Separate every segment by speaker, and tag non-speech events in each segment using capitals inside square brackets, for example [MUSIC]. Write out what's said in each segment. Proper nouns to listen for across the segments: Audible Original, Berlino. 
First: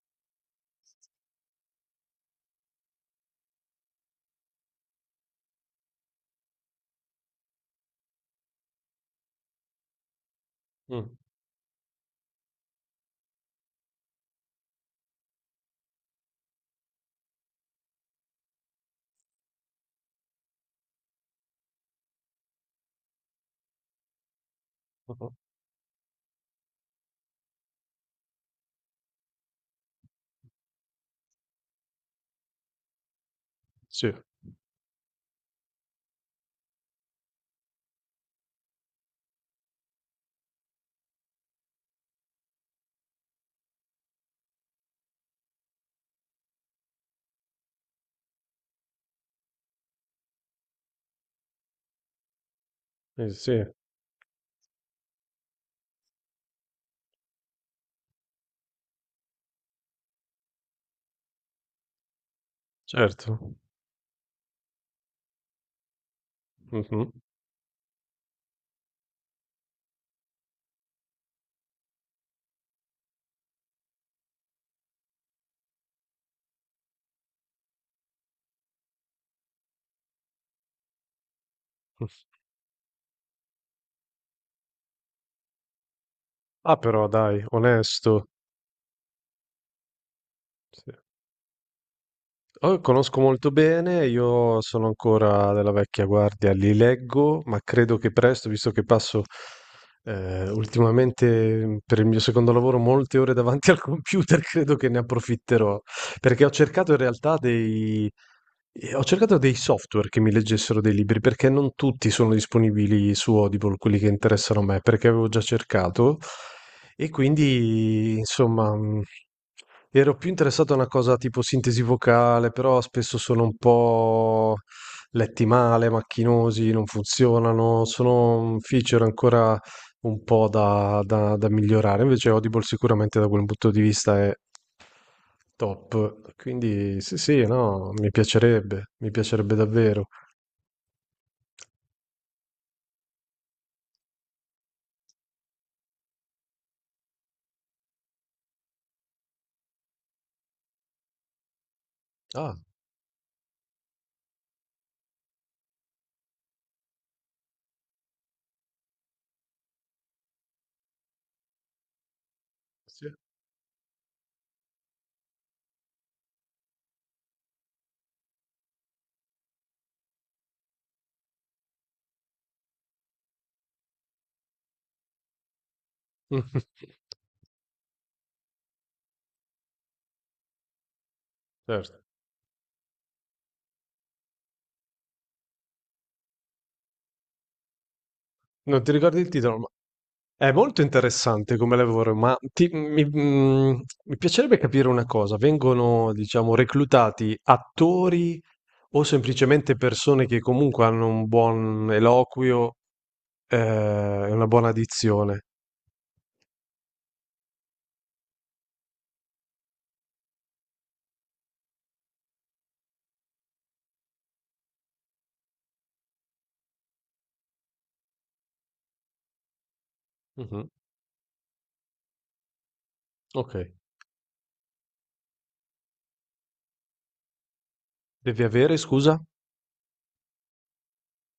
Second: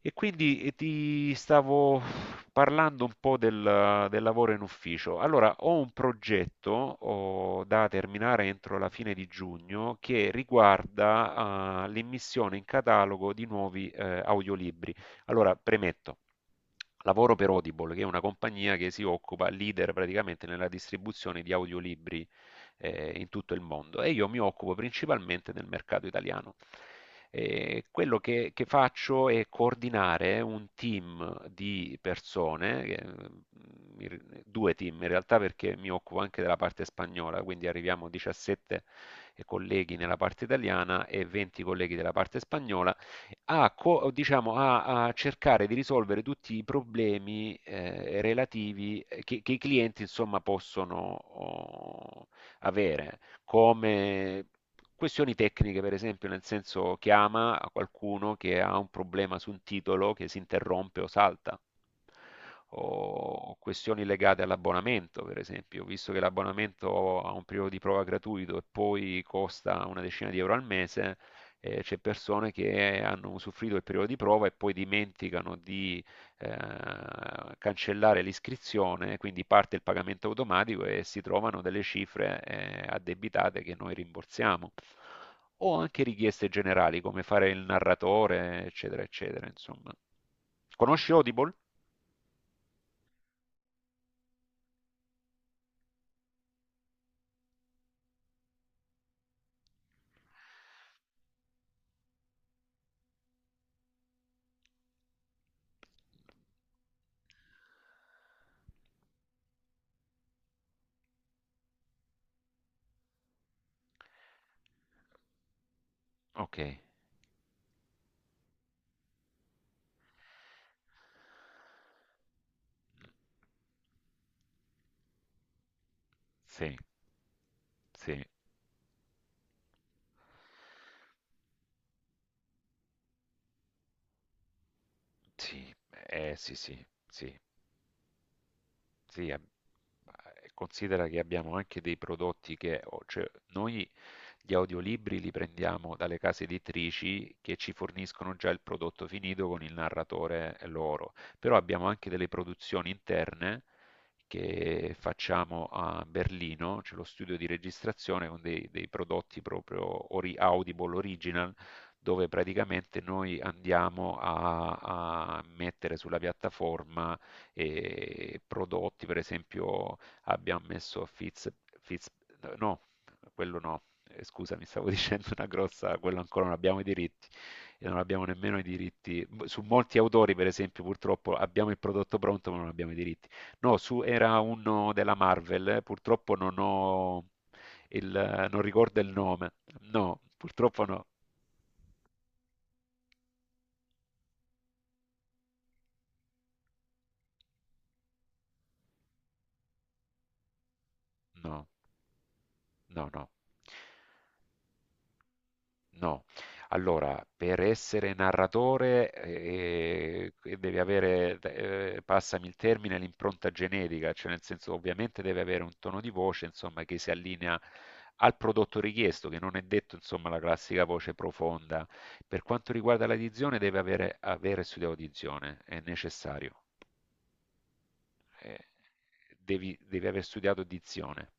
Speaker 1: E quindi ti stavo parlando un po' del lavoro in ufficio. Allora, ho un progetto, da terminare entro la fine di giugno, che
Speaker 2: Mh.
Speaker 1: riguarda l'immissione in catalogo di nuovi audiolibri. Allora, premetto. Lavoro per Audible, che è una compagnia che si occupa, leader praticamente nella distribuzione di audiolibri in tutto il mondo, e io mi occupo
Speaker 2: Mh-mh.
Speaker 1: principalmente del mercato italiano. Quello che faccio è coordinare un team di persone,
Speaker 2: Sì,
Speaker 1: due team in realtà, perché mi occupo anche della parte spagnola, quindi arriviamo a 17 colleghi nella parte italiana e 20 colleghi della parte spagnola, diciamo, a cercare di risolvere tutti i problemi relativi che i clienti, insomma, possono avere,
Speaker 2: sì, sì,
Speaker 1: come questioni tecniche, per esempio, nel senso chiama a qualcuno che ha un problema su un titolo che si interrompe o salta,
Speaker 2: certo.
Speaker 1: o questioni legate all'abbonamento, per esempio, visto che
Speaker 2: Mh-mh.
Speaker 1: l'abbonamento ha un periodo di prova gratuito e poi costa una decina di euro al mese. Eh, c'è persone che hanno usufruito del periodo di prova e poi dimenticano di cancellare l'iscrizione, quindi parte il pagamento automatico e si trovano delle cifre addebitate che noi rimborsiamo. O anche richieste
Speaker 2: Ah,
Speaker 1: generali,
Speaker 2: però
Speaker 1: come
Speaker 2: dai,
Speaker 1: fare il
Speaker 2: onesto.
Speaker 1: narratore, eccetera, eccetera, insomma.
Speaker 2: Sì.
Speaker 1: Conosci Audible?
Speaker 2: Oh, conosco molto bene, io sono ancora della vecchia guardia, li leggo, ma credo che presto, visto che passo ultimamente per il mio secondo lavoro molte ore davanti al computer, [LAUGHS] credo che ne approfitterò, perché ho cercato in realtà dei, ho cercato dei software che mi leggessero dei libri, perché non tutti sono disponibili su Audible, quelli che interessano a me, perché avevo già cercato,
Speaker 1: Ok,
Speaker 2: e quindi, insomma. Ero più interessato a una cosa tipo sintesi vocale, però spesso sono un po' letti male, macchinosi,
Speaker 1: sì,
Speaker 2: non funzionano,
Speaker 1: sì,
Speaker 2: sono un feature ancora un po' da migliorare. Invece Audible sicuramente da quel punto di vista è
Speaker 1: sì,
Speaker 2: top.
Speaker 1: sì, sì,
Speaker 2: Quindi sì,
Speaker 1: sì.
Speaker 2: sì, no, mi
Speaker 1: Sì,
Speaker 2: piacerebbe davvero.
Speaker 1: considera che abbiamo anche dei prodotti che, cioè, noi gli audiolibri li prendiamo dalle case editrici che ci forniscono già il prodotto finito con il narratore loro, però abbiamo anche delle
Speaker 2: Ah,
Speaker 1: produzioni interne che facciamo a Berlino. C'è lo studio di registrazione con dei prodotti proprio Audible Original, dove praticamente
Speaker 2: sì.
Speaker 1: noi andiamo a mettere sulla piattaforma e prodotti. Per esempio, abbiamo messo Fitz, Fitz no, quello no, scusa, mi stavo [LAUGHS] dicendo una grossa, quello ancora non abbiamo i
Speaker 2: [LAUGHS]
Speaker 1: diritti, e non abbiamo nemmeno i diritti su molti autori. Per esempio, purtroppo abbiamo il
Speaker 2: Certo.
Speaker 1: prodotto pronto, ma non abbiamo i diritti. No, su era uno della Marvel, purtroppo non ho non
Speaker 2: Non ti
Speaker 1: ricordo il
Speaker 2: ricordi il
Speaker 1: nome.
Speaker 2: titolo, ma
Speaker 1: No,
Speaker 2: è molto
Speaker 1: purtroppo no,
Speaker 2: interessante come lavoro, ma mi piacerebbe capire una cosa. Vengono, diciamo, reclutati attori o semplicemente persone che comunque hanno un
Speaker 1: no,
Speaker 2: buon eloquio,
Speaker 1: no, no.
Speaker 2: eh, e una buona dizione?
Speaker 1: No, allora, per essere narratore devi avere, passami il termine, l'impronta genetica, cioè nel senso ovviamente deve avere un tono di voce, insomma, che si allinea al prodotto richiesto, che non è detto, insomma, la
Speaker 2: Mhm.
Speaker 1: classica voce profonda. Per quanto riguarda
Speaker 2: Ok.
Speaker 1: l'addizione deve avere studiato dizione, è necessario.
Speaker 2: Devi
Speaker 1: Eh,
Speaker 2: avere, scusa?
Speaker 1: devi aver studiato dizione.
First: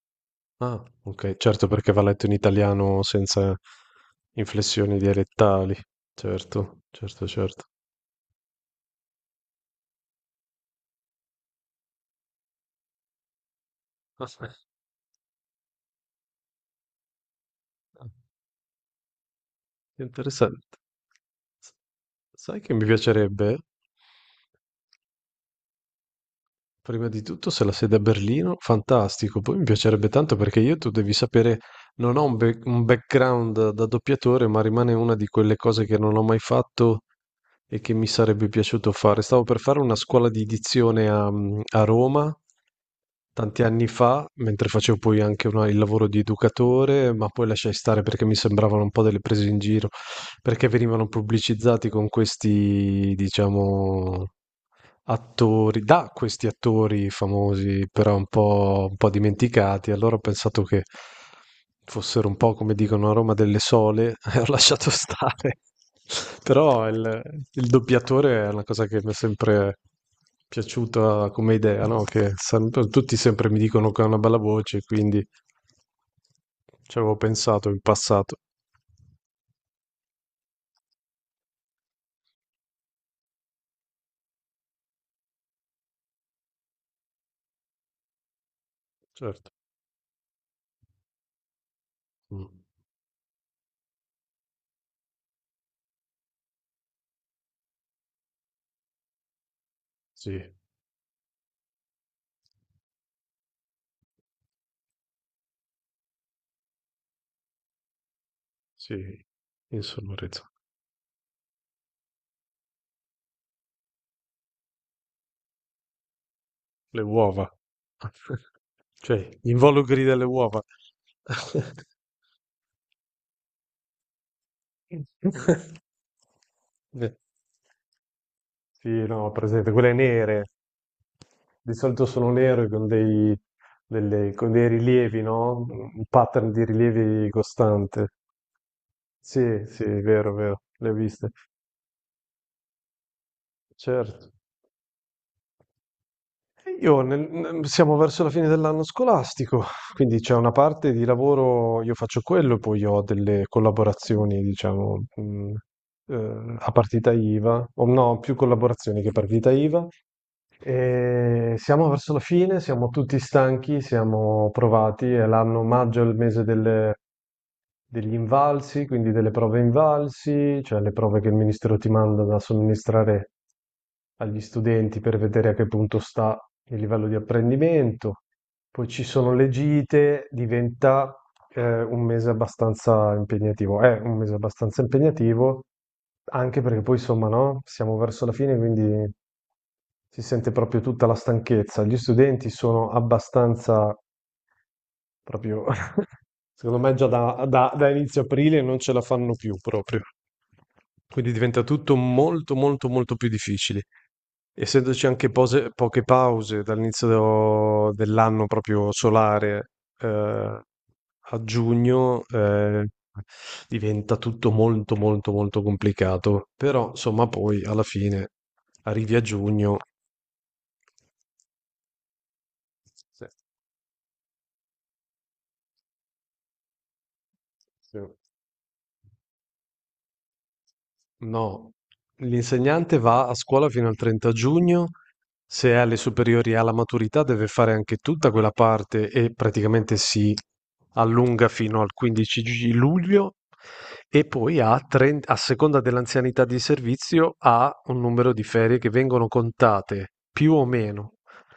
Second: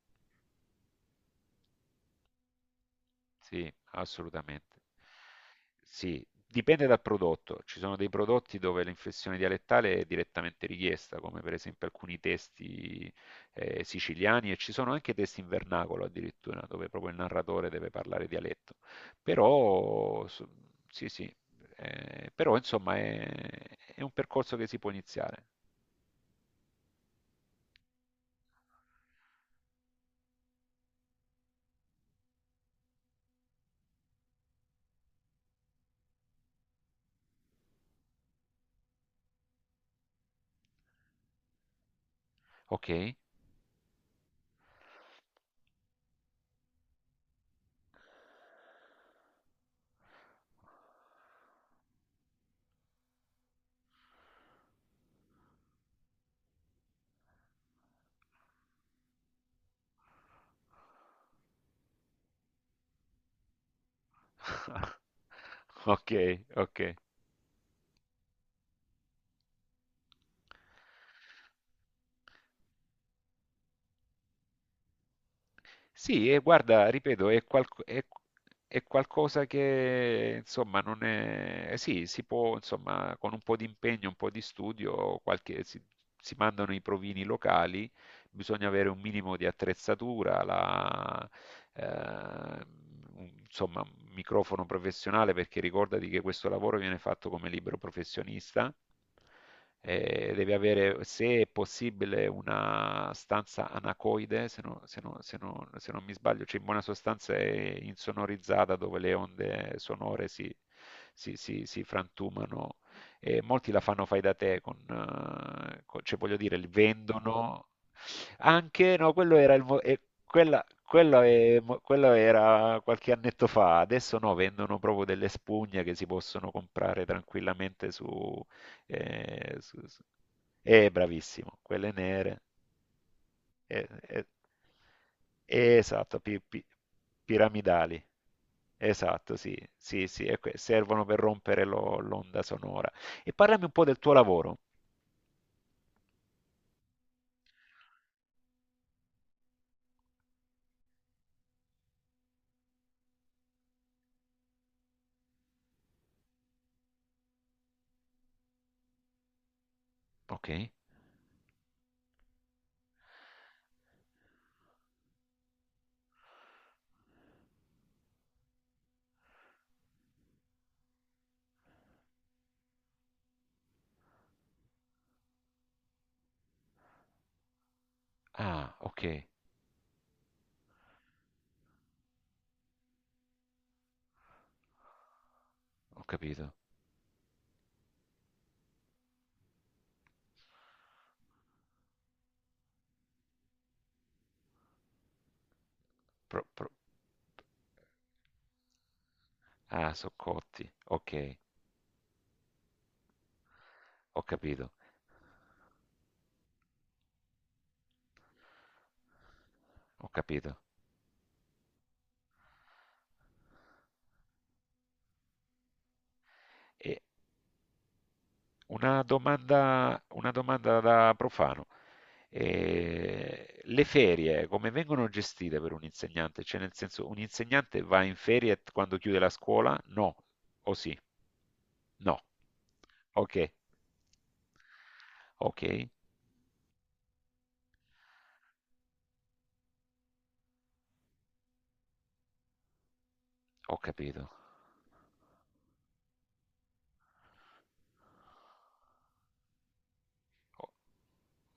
Speaker 2: Ah, ok, certo, perché va letto in italiano senza
Speaker 1: Sì, assolutamente.
Speaker 2: inflessioni dialettali.
Speaker 1: Sì,
Speaker 2: Certo,
Speaker 1: dipende dal
Speaker 2: certo,
Speaker 1: prodotto.
Speaker 2: certo.
Speaker 1: Ci sono dei prodotti dove l'inflessione dialettale è direttamente richiesta, come per esempio alcuni testi
Speaker 2: Ah, sì.
Speaker 1: siciliani, e ci sono anche testi in vernacolo addirittura, dove proprio il narratore deve
Speaker 2: Ah,
Speaker 1: parlare dialetto. Però,
Speaker 2: interessante.
Speaker 1: sì, sì, però,
Speaker 2: Sai che mi
Speaker 1: insomma, è,
Speaker 2: piacerebbe?
Speaker 1: è un percorso che si può iniziare.
Speaker 2: Prima di tutto, se la sede è a Berlino, fantastico. Poi mi piacerebbe tanto perché io, tu devi sapere, non ho un background da doppiatore, ma rimane una di quelle cose che non ho mai fatto e che mi sarebbe piaciuto fare. Stavo per fare una scuola di dizione a Roma
Speaker 1: Ok?
Speaker 2: tanti anni fa, mentre facevo poi anche il lavoro di educatore, ma poi lasciai stare perché mi sembravano un po' delle prese in giro, perché venivano pubblicizzati con questi, diciamo attori, da questi attori famosi, però un po' dimenticati. Allora ho pensato che fossero un po' come dicono a Roma delle sole [LAUGHS] e ho lasciato
Speaker 1: [LAUGHS]
Speaker 2: stare.
Speaker 1: Ok, ok.
Speaker 2: Però il doppiatore è una cosa che mi è sempre piaciuta come idea, no? Che tutti sempre mi dicono che ha una bella voce, quindi
Speaker 1: Sì, e guarda,
Speaker 2: ci avevo
Speaker 1: ripeto,
Speaker 2: pensato in passato.
Speaker 1: è qualcosa che, insomma, non è. Sì, si può, insomma, con un po' di impegno, un po' di studio, si mandano i provini locali, bisogna avere un minimo di
Speaker 2: Certo.
Speaker 1: attrezzatura,
Speaker 2: Mm.
Speaker 1: eh, insomma, un microfono professionale, perché ricordati che questo lavoro viene fatto come libero professionista. Eh,
Speaker 2: Sì,
Speaker 1: devi avere, se è possibile, una stanza anacoide, se non mi sbaglio, cioè in buona sostanza è insonorizzata, dove le
Speaker 2: sì,
Speaker 1: onde sonore
Speaker 2: insonorizzato.
Speaker 1: si frantumano, e molti la fanno fai da te, cioè voglio dire, li
Speaker 2: Le uova.
Speaker 1: vendono
Speaker 2: [LAUGHS]
Speaker 1: anche. No,
Speaker 2: Cioè,
Speaker 1: quello
Speaker 2: gli
Speaker 1: era, il, mo- e
Speaker 2: involucri delle uova.
Speaker 1: quella, quello è mo- quello era qualche annetto fa, adesso no, vendono proprio delle
Speaker 2: [LAUGHS]
Speaker 1: spugne che si possono comprare
Speaker 2: Beh,
Speaker 1: tranquillamente su...
Speaker 2: sì, no,
Speaker 1: eh,
Speaker 2: presente,
Speaker 1: su-
Speaker 2: quelle
Speaker 1: su-
Speaker 2: nere,
Speaker 1: bravissimo,
Speaker 2: di
Speaker 1: quelle
Speaker 2: solito sono
Speaker 1: nere.
Speaker 2: nere con dei,
Speaker 1: eh, eh,
Speaker 2: con dei rilievi, no? Un
Speaker 1: esatto,
Speaker 2: pattern di rilievi
Speaker 1: piramidali.
Speaker 2: costante.
Speaker 1: Esatto, sì,
Speaker 2: Sì, sì,
Speaker 1: sì, sì,
Speaker 2: è
Speaker 1: e
Speaker 2: vero, le ho
Speaker 1: servono per
Speaker 2: viste.
Speaker 1: rompere l'onda sonora. E parlami un po' del tuo
Speaker 2: Certo.
Speaker 1: lavoro.
Speaker 2: Io siamo verso la fine dell'anno scolastico, quindi c'è una parte di lavoro, io faccio quello, poi ho delle collaborazioni, diciamo, a partita IVA, o no, più collaborazioni che partita IVA.
Speaker 1: Ok.
Speaker 2: E siamo verso la fine, siamo tutti stanchi, siamo provati, è l'anno maggio, è il mese degli invalsi, quindi delle prove invalsi, cioè le prove che il ministero ti manda da somministrare agli studenti per vedere a che punto sta il livello di apprendimento.
Speaker 1: Ah,
Speaker 2: Poi
Speaker 1: ok,
Speaker 2: ci sono le gite, diventa un mese abbastanza impegnativo. È un mese abbastanza impegnativo,
Speaker 1: ho capito.
Speaker 2: anche perché poi, insomma, no? Siamo verso la fine, quindi si sente proprio tutta la stanchezza. Gli studenti sono abbastanza. Proprio, [LAUGHS]
Speaker 1: Pro- pro-
Speaker 2: secondo me già da inizio aprile non ce la fanno più
Speaker 1: Ah,
Speaker 2: proprio.
Speaker 1: soccotti.
Speaker 2: Quindi
Speaker 1: Ok,
Speaker 2: diventa tutto molto, molto, molto più difficile.
Speaker 1: ho capito,
Speaker 2: Essendoci anche poche pause dall'inizio dell'anno proprio solare,
Speaker 1: ho capito.
Speaker 2: eh, a giugno, diventa tutto molto, molto, molto complicato. Però,
Speaker 1: E
Speaker 2: insomma, poi alla fine arrivi a giugno.
Speaker 1: una domanda da profano.
Speaker 2: Sì,
Speaker 1: Le ferie come vengono gestite per un insegnante? Cioè, nel senso, un insegnante
Speaker 2: sì.
Speaker 1: va in ferie quando chiude la scuola? No, o sì?
Speaker 2: No,
Speaker 1: No.
Speaker 2: l'insegnante va a
Speaker 1: Ok,
Speaker 2: scuola fino al 30 giugno,
Speaker 1: ok,
Speaker 2: se è alle superiori e alla maturità deve fare anche tutta quella parte e praticamente si allunga fino al 15 luglio
Speaker 1: ho
Speaker 2: e
Speaker 1: capito.
Speaker 2: poi a, 30 a seconda dell'anzianità di servizio ha un numero di ferie che vengono contate più o
Speaker 1: Ho,
Speaker 2: meno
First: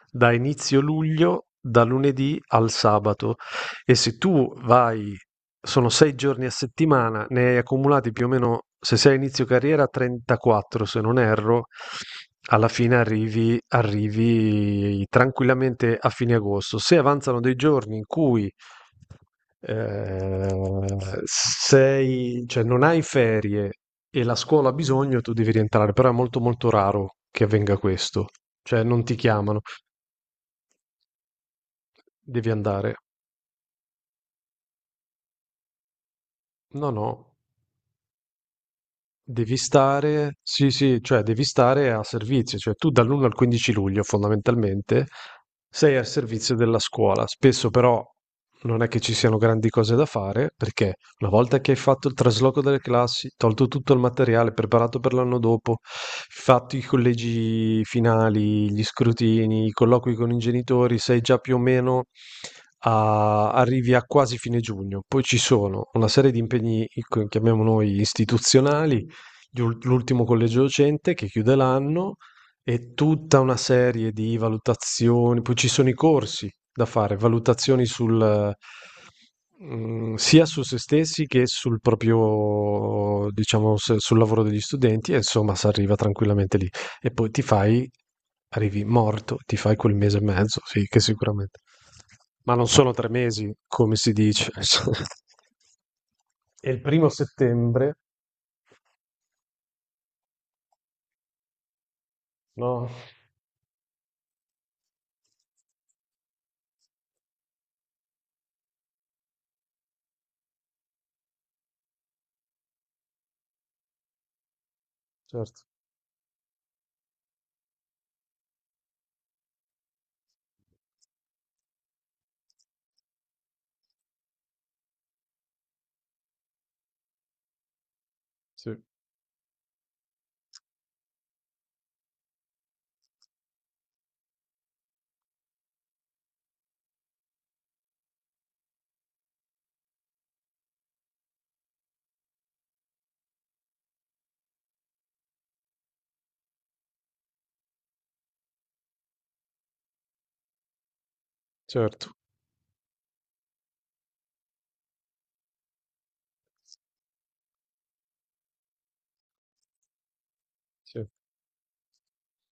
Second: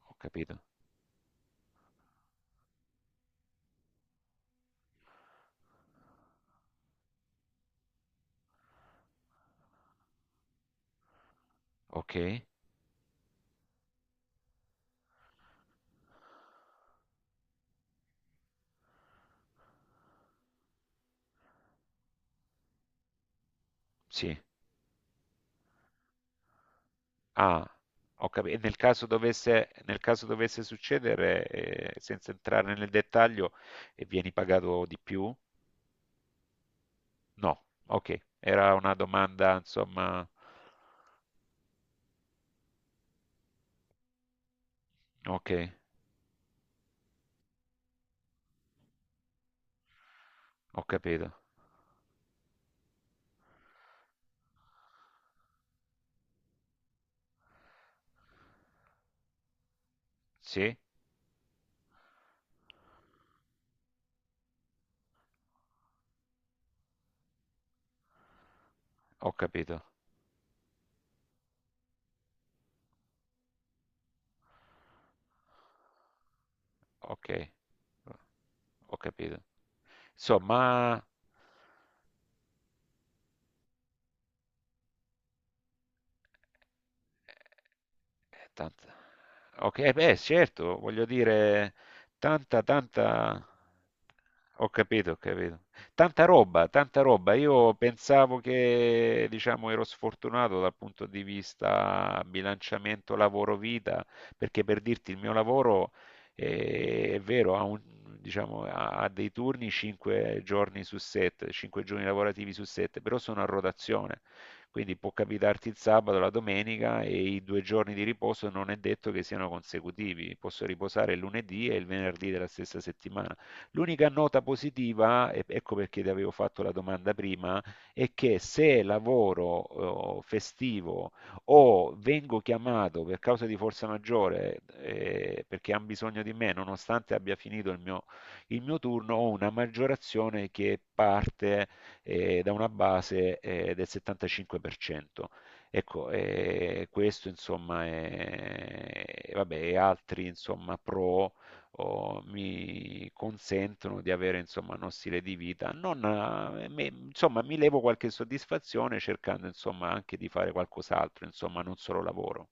Speaker 1: ho
Speaker 2: da
Speaker 1: capito.
Speaker 2: inizio luglio, da lunedì al sabato. E se tu vai, sono 6 giorni a settimana, ne hai accumulati più o meno, se sei a inizio carriera, 34 se non erro,
Speaker 1: Ok,
Speaker 2: alla fine arrivi tranquillamente a fine agosto. Se avanzano dei giorni in cui eh, sei, cioè non hai ferie e la
Speaker 1: sì.
Speaker 2: scuola ha bisogno, tu devi rientrare, però è molto molto raro che
Speaker 1: Ah,
Speaker 2: avvenga questo,
Speaker 1: e
Speaker 2: cioè non ti chiamano,
Speaker 1: nel caso dovesse succedere, senza
Speaker 2: devi
Speaker 1: entrare nel
Speaker 2: andare.
Speaker 1: dettaglio, e vieni pagato di più?
Speaker 2: No, no,
Speaker 1: No, ok, era una domanda,
Speaker 2: devi
Speaker 1: insomma,
Speaker 2: stare sì, sì, cioè devi stare a servizio, cioè tu dall'1 al 15 luglio fondamentalmente
Speaker 1: ok,
Speaker 2: sei al servizio della scuola, spesso però non è che ci siano grandi cose da fare,
Speaker 1: ho
Speaker 2: perché una
Speaker 1: capito.
Speaker 2: volta che hai fatto il trasloco delle classi, tolto tutto il materiale preparato per l'anno dopo, fatto i collegi finali, gli scrutini, i colloqui con i
Speaker 1: Sì,
Speaker 2: genitori, sei già più o meno arrivi a quasi fine giugno. Poi ci sono una serie di impegni, ecco, chiamiamo noi, istituzionali,
Speaker 1: ho capito,
Speaker 2: l'ultimo collegio docente che chiude l'anno e tutta una serie di valutazioni, poi ci sono i corsi da fare,
Speaker 1: ok,
Speaker 2: valutazioni
Speaker 1: ho capito.
Speaker 2: sia su se
Speaker 1: Insomma,
Speaker 2: stessi che sul proprio, diciamo, sul lavoro degli studenti, e insomma, si arriva tranquillamente lì. E poi ti fai,
Speaker 1: Eh,
Speaker 2: arrivi
Speaker 1: tanta-
Speaker 2: morto, ti fai
Speaker 1: ok,
Speaker 2: quel
Speaker 1: beh,
Speaker 2: mese e mezzo,
Speaker 1: certo,
Speaker 2: sì, che
Speaker 1: voglio
Speaker 2: sicuramente.
Speaker 1: dire,
Speaker 2: Ma
Speaker 1: tanta,
Speaker 2: non sono tre
Speaker 1: tanta...
Speaker 2: mesi, come si dice.
Speaker 1: Ho
Speaker 2: [LAUGHS]
Speaker 1: capito, ho capito. Tanta roba,
Speaker 2: E il
Speaker 1: tanta
Speaker 2: primo
Speaker 1: roba. Io
Speaker 2: settembre,
Speaker 1: pensavo che, diciamo, ero sfortunato dal punto di vita
Speaker 2: no,
Speaker 1: bilanciamento lavoro-vita, perché, per dirti, il mio lavoro, è vero, diciamo, ha dei turni 5 giorni su 7, 5 giorni lavorativi su 7, però sono a rotazione. Quindi può
Speaker 2: certo,
Speaker 1: capitarti il sabato, la domenica, e i 2 giorni di riposo non è detto che siano consecutivi, posso riposare il lunedì e il venerdì della stessa settimana. L'unica nota positiva, e ecco perché ti avevo fatto la domanda prima, è che
Speaker 2: sì,
Speaker 1: se lavoro festivo o vengo chiamato per causa di forza maggiore, perché hanno bisogno di me, nonostante abbia finito il mio turno, ho una maggiorazione che parte da una base del 75%. Ecco, questo, insomma, è, vabbè, e altri, insomma, pro
Speaker 2: certo,
Speaker 1: o mi consentono di avere, insomma, uno stile di vita. Non, insomma, mi levo qualche soddisfazione, cercando, insomma, anche di fare
Speaker 2: sì.
Speaker 1: qualcos'altro, insomma, non solo lavoro.